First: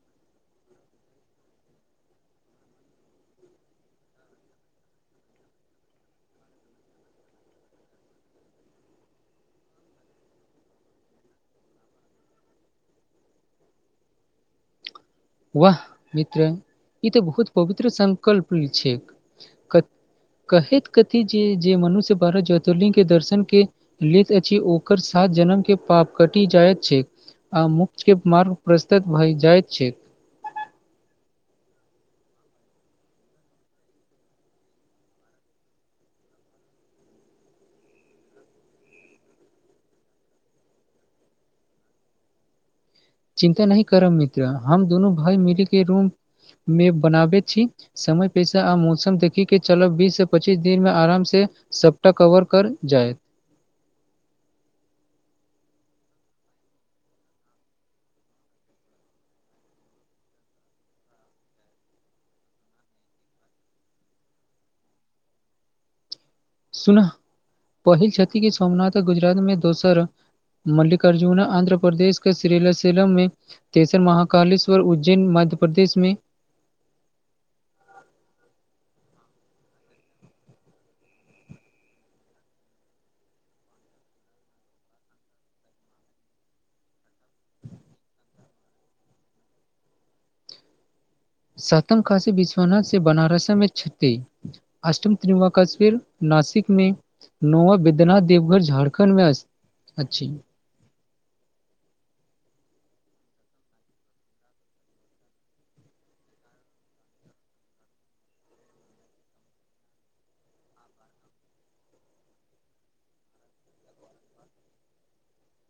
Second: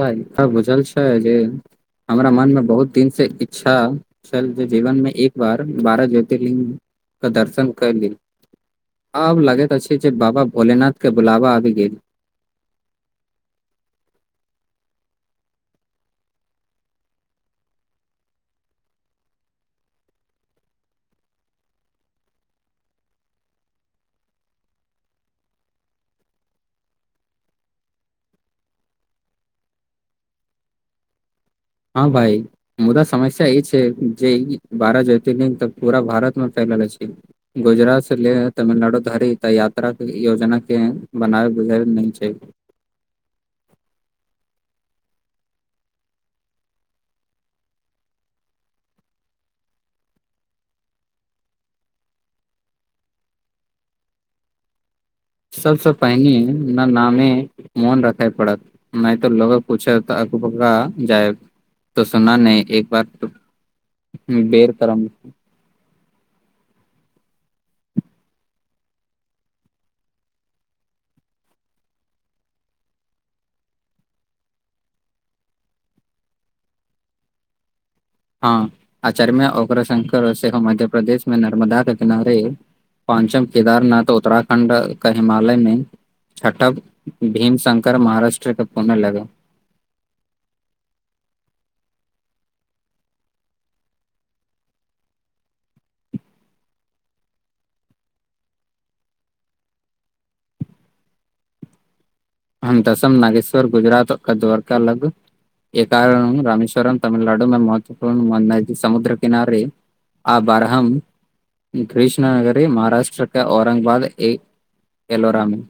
ई बुझल छै जे हमरा मन मे बहुत दिन से इच्छा छल जे जीवन मे एक बार बारह ज्योतिलिंग क दर्शन करि ली आब लगति अछि जे बाबा भोलेनाथ के बुलावा आबि गेल वाह मित्र ई तऽ बहुत पवित्र संकल्प छैक क कहति कथी जे जे मनुष्य बारह ज्योतिर्लिंग के दर्शन के लित अछि ओकर सात जनम के पाप कटि जायत छै आ मोक्ष के मार्ग प्रस्तुत भए जाइत छै हँ भाई मुदा समस्या ई छै जे ई बारह ज्योतिर्लिंग तऽ पूरा भारत मे फलिल अछि गुजरात से लेए तमिलनाडु धारि तऽ यात्राक के ई योजना के बनाब बुझलि नहि छै चिन्ता नही करब मित्र हम दुनू भाय मिल के रूम मे बनाबे छी समय पैसा आ मौसम देखि के चलब बीस से पच्चीस दिन मे आराम से सबटा कवर कर जाय सबसँ पहिनी ननामे मोन रखय पड़त नहि तऽ लोग पूछत त अक बका जाय तऽ सुना ने एक बार बेर करम सुनह पहिल क्षति की सोमनाथ गुजरात मे दोसर मल्लिकार्जुना आन्ध्र प्रदेश के स्रिलासीलम मे तेसर महाकालेश्वर उज्जैन मध्य प्रदेश मे हँ आचार्य मे ओकरा शंकर सेहो मध्य प्रदेश मे नर्मदा के किनारे पांचम केदारनाथ उत्तराखण्ड क हिमालय मे छठब भीमशंकर महाराष्ट्रके पुणे लगे सहतम काशी विश्वनाथ से बनारसा मे छति अष्टम त्रिमुकश्वीर नासिक मे नौवा बैद्यनाथ देवघर झारखण्ड मे अ अछी हम दसम नागेश्वर गुजरात क द्वारका लग ए कारण रामेश्वरम तमिलनाडु मे महत्वपूर्ण मननाय जे समुद्र किनारे आ बारहम कृष्ण नगरी महाराष्ट्रके औरंगबाद ए एलोरा मे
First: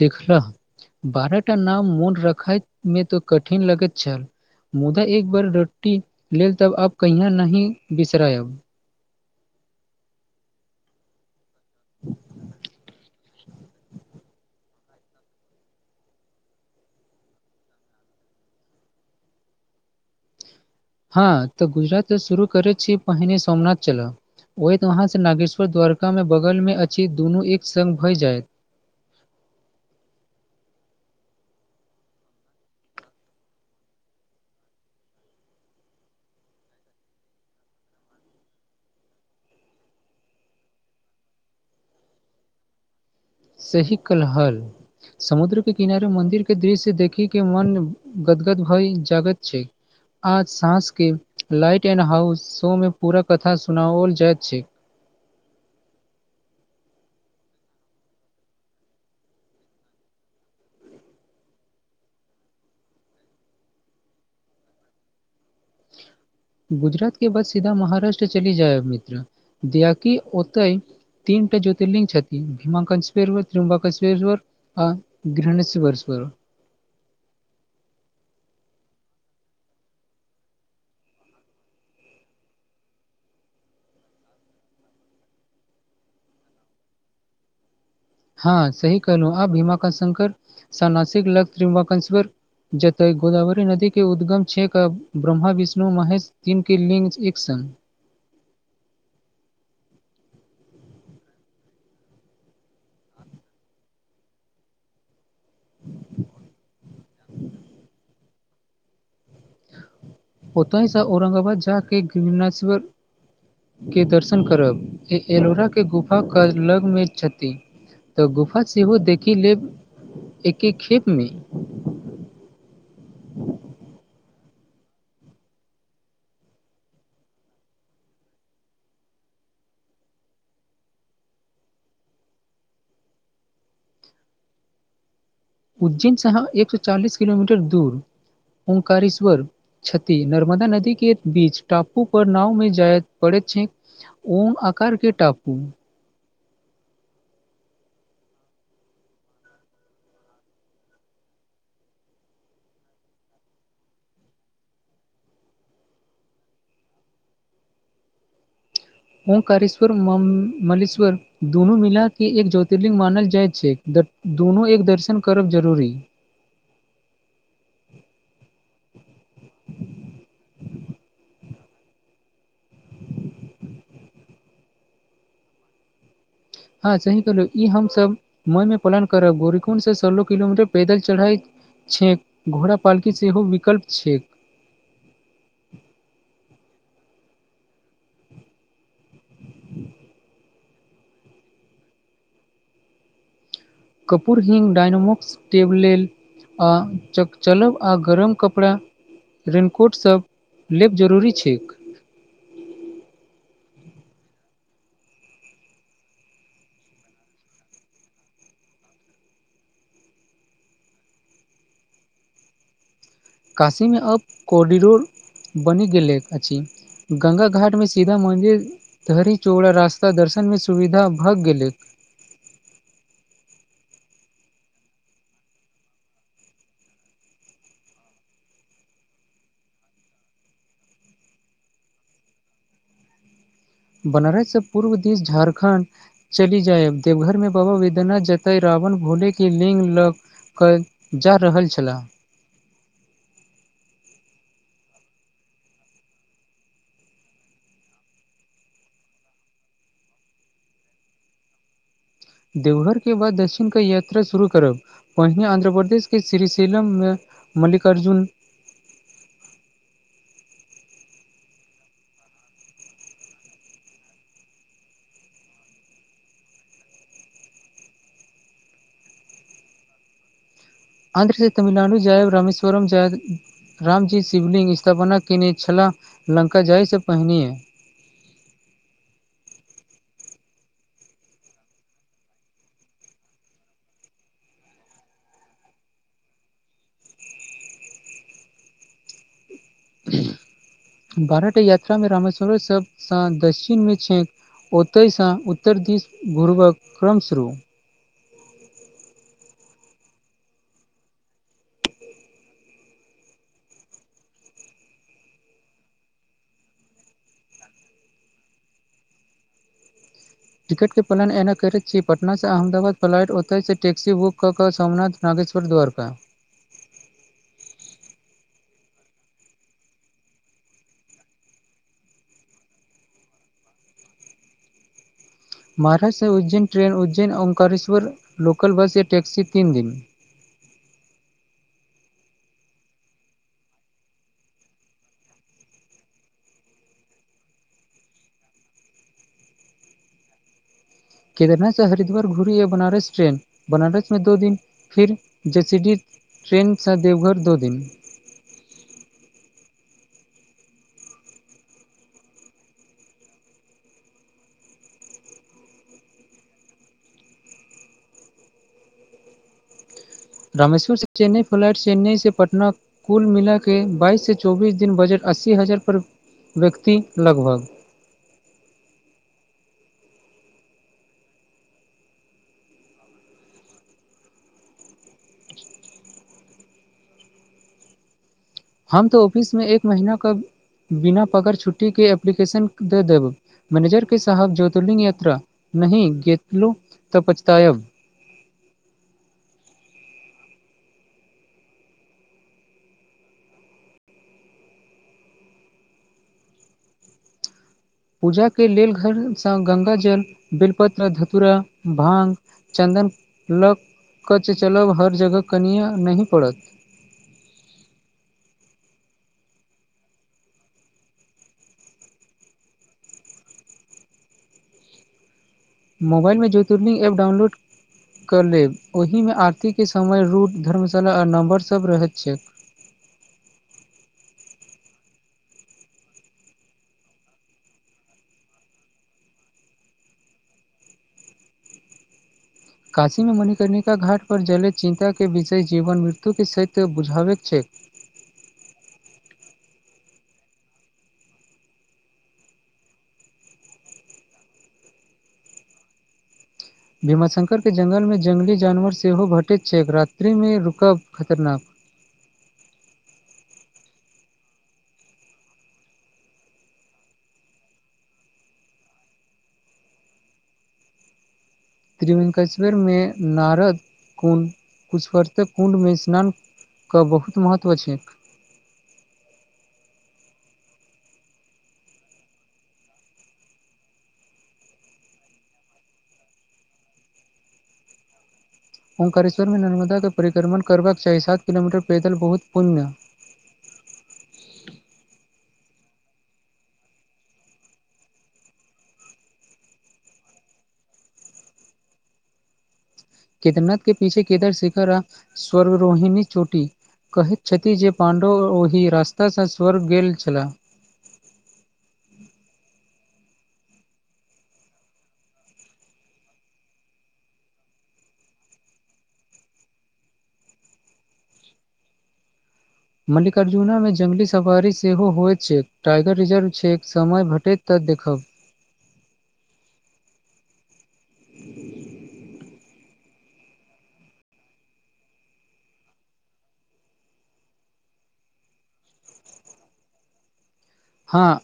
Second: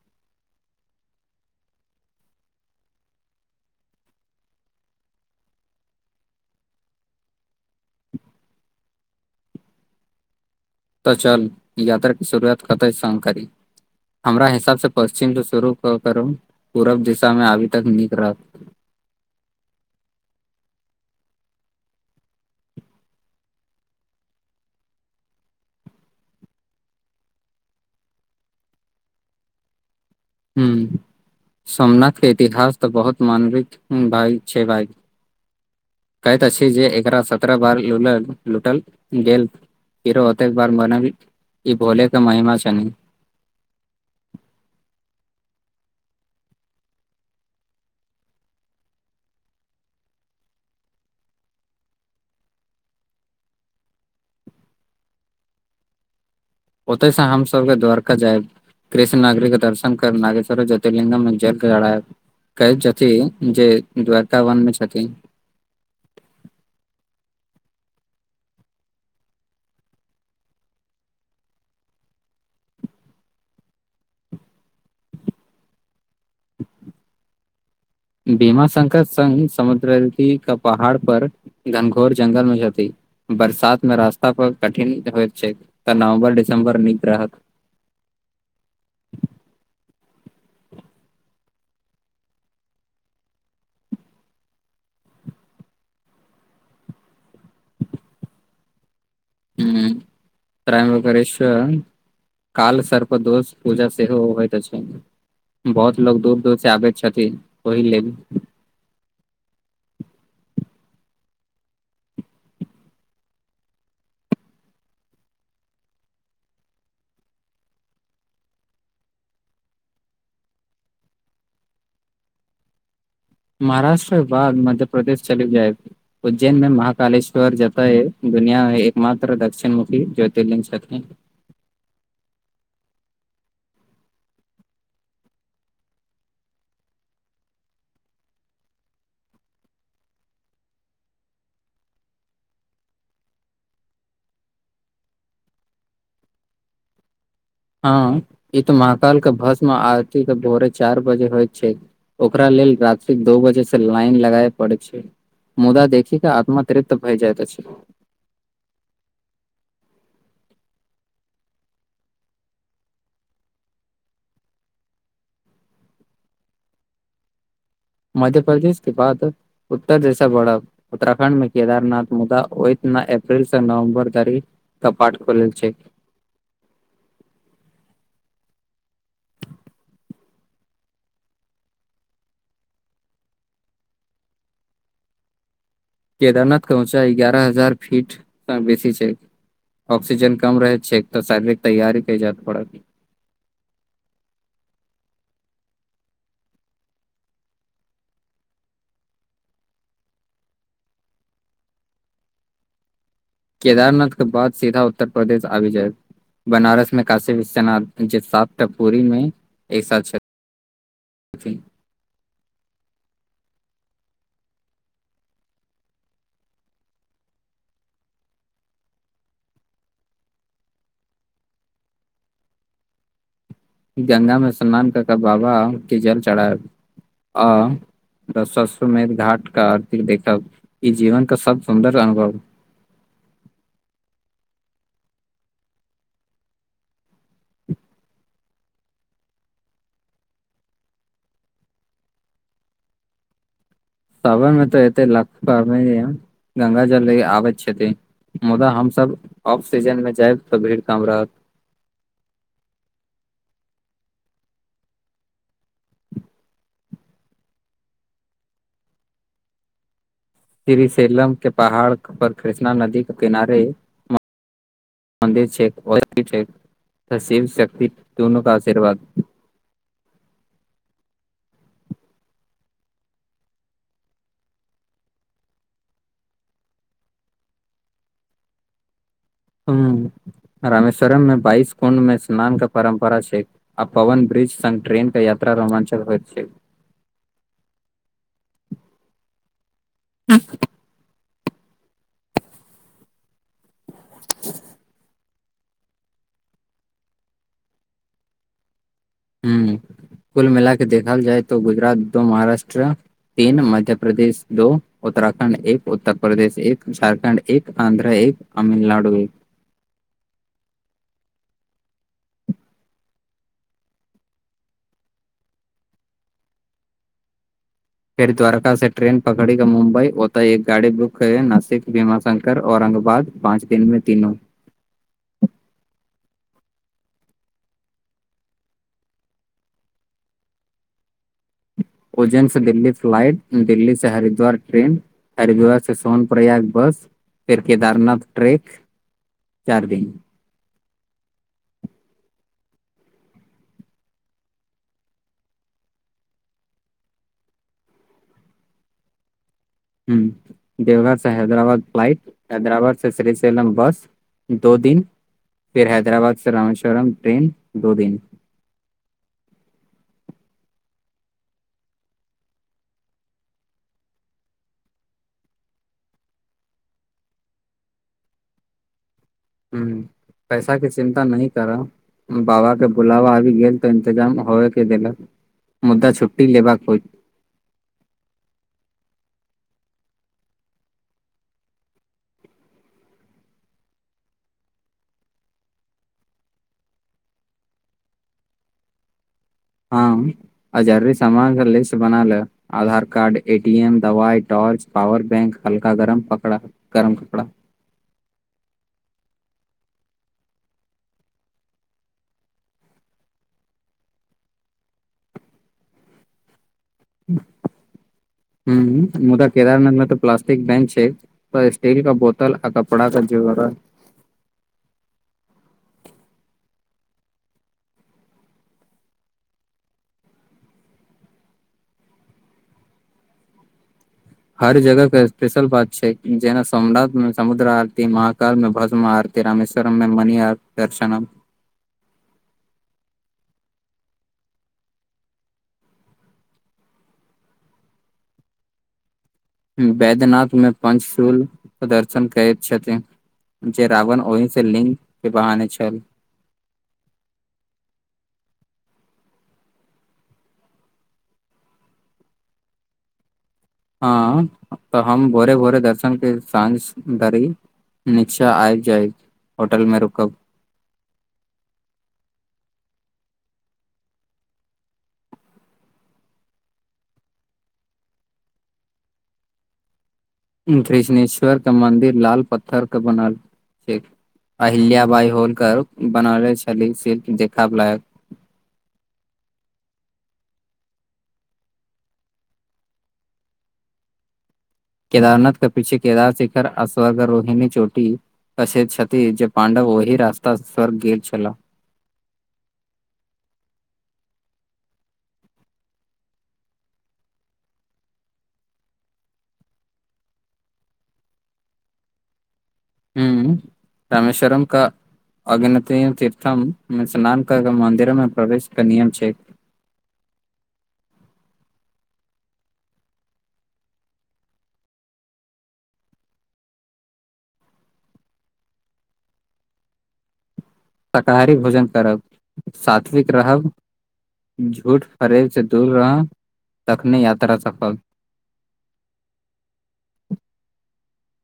देखलह बारह टा नाम मोन रखय मे तऽ कठिन लगति छल मुदा एक बार रोटी लेल तब आब कहियो नाहि बिसरयब तऽ चल यात्रा क शुरुआत कत संग करी हमरा हिसाब से पश्चिम स शुरू क करू पूरब दिशा मे आबी त नीक रहत हँ तऽ गुजरात स शुरू करै छी पहिने सोमनाथ चलब होइत वहाँ से नागेश्वर द्वारका मे बगल मे अछि दुनू एक संग भऽ जायत हूं सोमनाथ के इतिहास तऽ बहुत मानविक भाय छै भाय कहति अछि जे एकरा सत्रह बार लूलल लूटल गेल फिरो ओते बार मनाबी ई भोले के महिमा छनि ई सही कल हल समुद्र के किनारे मंन्दिर के दृश्य देखी के मन गदगद भई जागति छै आज साँसके लाइट एंड हाउस शो मे पूरा कथा सुनाओल जाइत छै ओतय से हम सबके द्वारका जायब कृष्ण नागगिके दर्शन कर नागेश्वर जोतिर्लिंगग मे जल चढ़ायव कहति छथिन जे द्वारका वन मे छथिन गुजरात के बाद सीधा महाराष्ट्र चली जायब मित्र दियाकि ओतय तीनटा जोतिर्लिंग छथि भीमाकंरर त्रम सरर आ गृहणसँ बरस बर भीमाशंकर संग समुद्र क पहाड़ पर घनघोर जंगल मे जेती बरसात मे रास्ता पर कठिन होइत छै तऽ नवम्बर डिसम्बर नीक रहत हँ सही कहलौं आ हीमाक शंकर श नासिक ल त्रंबकेश्वर जतय गोदावरी नदी के उद्गम छै क ब्रह्म विष्णु महेश तीन के लिङ् एक संग हूं प्रायय करेशम काल सर्प दोष पूजा सेहो होयतऽ अछि बहुत लोग दूर - दूर से आबैत छथि ओहि लेल ओत ही स औरंगाबाद जाक [unintelligible] केँ दर्शन करब ए एलोरा केँ गुफा कऽ लगमे छथि तऽ गुफा सेहो देखि लेब एके खेप मे महाराष्ट्र बाद मध्य प्रदेश चलि जाएब उज्जैन मे महकालेश्वर जतैय दुनियामे एक मात्र दक्षिण मुखी ज्योतिरलिंग छथि उज्जैन शाह एक सौ चालीस किलोमीटर दूर उमकारेश्वर छथि नर्मदा नदी केँ बीच टापू पर नाव मे जायत पड़ैत छै ओम आकार केँ टापू हँ ई तो महकाल कऽ भस्म आरती कऽ भोरे चाइर बजे होयत छै ओकरा लेल रात्रिक दो बजे से लाइन लगाय परैत छै मुदा देखि केँ आत्म तृप्त भइ जाइत छै ओमकारेश्वर म्लेश्वर दुनू मिलाके एक ज्योतिर्लिंग मानल जाइत छै दत्त दुनू एक दर्शन करब जरूरी मध्य प्रदेश केँ बाद उत्तर दिशा बढ़ब उत्तराखण्ड मे केदारनाथ मुदा ओतना अप्रिल से नवम्बर धरि कपाट खुलल छै हँ सही कहलहु ई हमसभ मन मे पलन करब गोरीकुंड सँ सोलह किलोमीटर पैदल चढ़ाई छैक घोड़ा पालकी सेहो विकल्प छै केदारनाथ कऽ ऊँचाइ एगारह हजार फीटसँ बेसी छै ऑकसीजन कम रहैत छै एक तऽ शारीरिक तैयारी कैच जायत पड़त कर्पूरहिंग डायनोमक्स टेब लेल आ चक - चलब आ गरम कपड़ा रेननकोटसभ लेब जरूरी छैक केदारनाथ कऽ बाद सीधा उत्तर प्रदेश आबि जाएब बनारस मे काशी विश्वनाथ जे सात टा पूरी मे एक साथ छ थि काशीमे अब कोरिडोर बनि गेल अछि गंगा घाटमे सीधा मन्दिर धरी चोड़ा रास्ता दर्शन मे सुविधा भऽ गेलैक गंगा मे स्नान कऽ कऽ बाबा केँ जल चढ़एब अ तऽ ससुरमेघ घाट कऽ आरती देखब ई जीवन केँ सब सुंन्दर अनुभव बनारस सँ पूर्व दिश झारखण्ड चली जाय देवघर मे बाबा वेद्यनाथ जताय रावण भोले केँ लिंग ल कऽ जा रहल छलाह साबरमे तऽ एतै लाख कावरीया गंगा जले ले अबैत छथि मुदा हमसब ऑफ सीजन मे जायब तऽ भीड़ काम रहत देवघर केँ बाद दक्षिण कऽ यात्रा शुरू करब वहिने आन्ध्रपदेश केँ श्रीशैलम मे मल्लिकार्जुन श्रीसलम केँ पहाड़ पर कृष्णा नदी कऽ किनारे मन्दिर छै [unintelligible] शिव शक्त दुनू कऽ आशीर्वाद आंध्र से तमिलनाडु जैब रामेश्वरम जैब रामजी शिवलिंग स्थापना कयने छलाह लंका जाहिसँ पहिनेए रमेश्वरममे बाइस कुण्ड मे स्नान कऽ परम्परा छै आ पवन ब्रिज सन ट्रेन कऽ यात्रा रोमांचक होइत छै बारह यात्रामे राश्वर सब सँ दक्षिण मे छैक ओतहिसँ उत्तर दिस घूुरबाक क्रम शुरू ह कुल मिला के देखल जाय तऽ गुजरात दो महाराष्ट्र तीन मध्य प्रदेश दो उत्तराखण्ड एक उत्तर प्रदेश एक झारखण्ड एक आन्ध्र एक तमिलनाड भ टिकटके पलान एना करैत छी पटनासँ अहमदाबाद फ्लाइटतऽसँ टैक्सी बुक कऽ कऽ सोमनाथ नागेश्वर द्वारक फेर द्वारका से ट्रेन पकड़ी क मुम्बई ओतय एक गाड़ी बुक क है नासिक सिमा शङ्शंकर औरङंगाबाद पाँच दिनमे तीनो महाराष्ट्र उज्जैन से ्रन उज्जैन औंकारेश्वर ल लोककल बस या ैक्सी तीन दिन उज्जैन से दिल्ली फ्लाइट दिल्ी से हरिद्वार ट्रेन हरिद्वार से सोन प्रयाग बस फेर केदारनाथ ट्रेन ‌ चारि दिन केदरनासँ हरिद्वार घुरीहबनारस ट्रेन बनारस में दो दिन फिर जैसि डिह ट्रेन सा देवघर दो दिन ह देवघर से हैदराबाद फ्लाइट हैदराबाद से शेलम बस दोदिन फेर हैदराबाद से रामेश्वरम ट्रेन दोदिन रमेश्वर से चेन्नई फ्लाइट चेन्नई से पटना कुल मिला के बाइसँ चौबीस दिन बजट अस्सी हजार पर व्यक्ति लगभग ह पैसा के चिन्ता नहि करऽ बाबा के बुलावा आबी गेल तऽ इंतजाम होेवेकै देलक मुदा छु्ी लेबाक होयत हम तऽ ऑफिसमे एक महिनाके बिना पगार छुट्टीके एप्लीकेशन दऽ देब मैनेजर के सााहब ज्योतिर्लिंग यात्रा नहि गतलो तऽ पछतायब हँ आ जलदिसमामान लिस्ट बना ले Aadhaar card A T M दवाइ टॉर्च पावर बैंक हल्का गरम पकड़ा गरम कपड़ा पूजा के लेल घरसँ गंगा जल बेलपत्र धतुरा भांगं चन्दन लग क च चलब हर जगह किनिआ नहि पड़त हू मुदा केदारनाथमे तऽ प्लस्टिक बैंन छै त स्टील कबोतल आ कपड़ा क जोगार मोबाइलमे ज्योतिर्लिंग एपडाउनलोड कऽ लेब ओहिमे आरतीके समय रूट धर्मशाला आ नम्र सभ रहैत छैक हर जगह के स्पेशल बात छै जेना सोमनााथ में समुद्र आरती महाकाल में भस्म आरती त राममेश्वरममें मनि आ दर्शन काशीमे मणिकर्णिका घाट परजले चिन्ताे विषय जीवन मृत्युके सात बुझावैत छैय वैद्यनाथमे पञचूल प्रदर्शन करैत छथिन जे रावण ओहि से लिंग के बहाने छल भीमाशंकरके जंगलमे जंगली जानवर सेहो भेटैत छैक रात्रिमे रुकब खतरनाक हँ तऽ हम भोरे भोरे दर्शन कैसाँझ धरी नीचा आबि जायब होटल मे रुकब त्रिवेंकेश्वरमे नारद कुण्ड कुशवर्तक कुण्डमे स्नान क बहुत महत्व छैय कृष्णेश्वर कऽ मंन्दिर लाल पत्थर कऽ बनल छैक अहिल्या बाइ होलकर बनोले छली सेशिल्प देखबै लायक ऊंकारेश्वर में नर्मदा के परिक्रमण करबाक चाही सात किलोमीटर पैदल बहुत पुण्य केदारनाथ के पीछे केदार शिखर अस्वगर रोहीनी चोटी बसैत छथि जे पांडव ओही रास्ता सऽ स्वर्ग गेल छल केदर [unintelligible] नथ के पीछे केदर शिखर आ स्वर्ग रोहिणी चोटी कहैत छथि जे पाण्डव ओहि रास्तासँ स्वर्ग गेल छलाह हूँ रमेश्वरम का अगिनति तीर्थम मे स्नान कर के मंन्दिरो मे प्रवेश के नियम छै मल्लिकार्जुनामे जंगली सवारी सेहो होइत छै टाइगर रिजर्व छै समय भेटैत तऽ शाकाहारी भोजन करब सात्विक रहब झूठ फरेब स दूर रहब तखने यात्रा सफल हँ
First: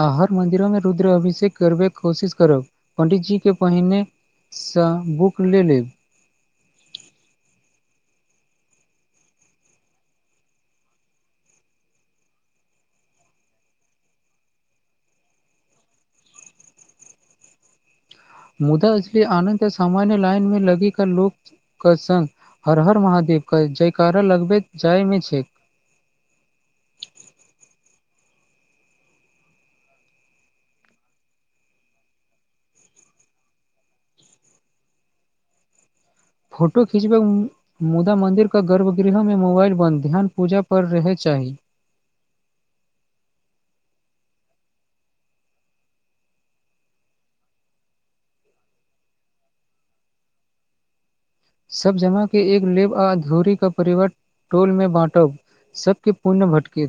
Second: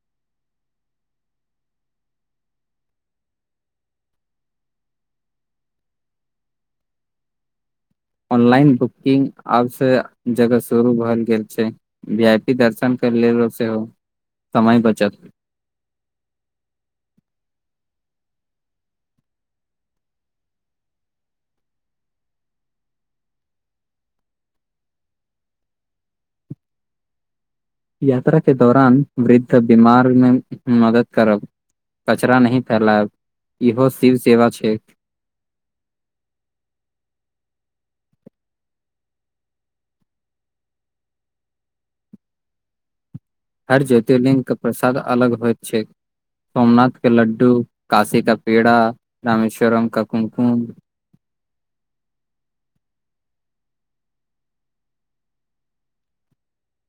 आ हर मन्दिरोमे रुद्र अभिषेक करबैके कोशिश करब पण्डितजीके पहिने स बुक कऽ लेब ऑनलाइन बुकिंग आब सब जगह शुरू भऽ गेल छै वी आइ पी दर्शन कर लेलो सेहो समय बचत मुदा अछि अनंत सामान्य लाइन मे लगी का लोक क संग हर हर महादेव करैत जयकारा लगबैत जायमे यात्रा के दौरान वृद्ध मार्ग मे मदद करब कचरा नही फैलाब इहो शिव सेवा छैय फोटो खीचबैमे मुदा मन्दिरके गर्भगृहमे मोबाइल बन्द ध्यान पूजा पर रहय चाही हर ज्योतिर्लिंग के प्रसाद अलग होइत छै सोमनाथ के लड्डू काशी का पेड़ा रमेश्वरम का कुमकुम सब जमा के एक लेब आधूरी क परिवर टोल मे बाँटब सबके पूर्ण भटके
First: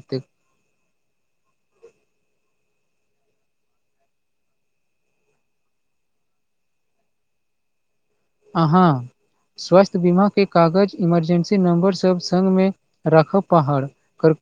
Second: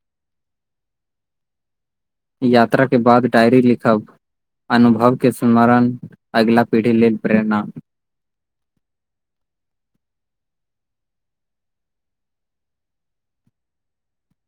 यात्रा के बाद डायरी लिखब अनुभव के स्मरण अगिला पीढ़ी लेल प्रेरणा। अहाँ स्वास्थ्य बीमाके कागज इमरजेंसी नम्बरसभ संगमे राखब पहाड़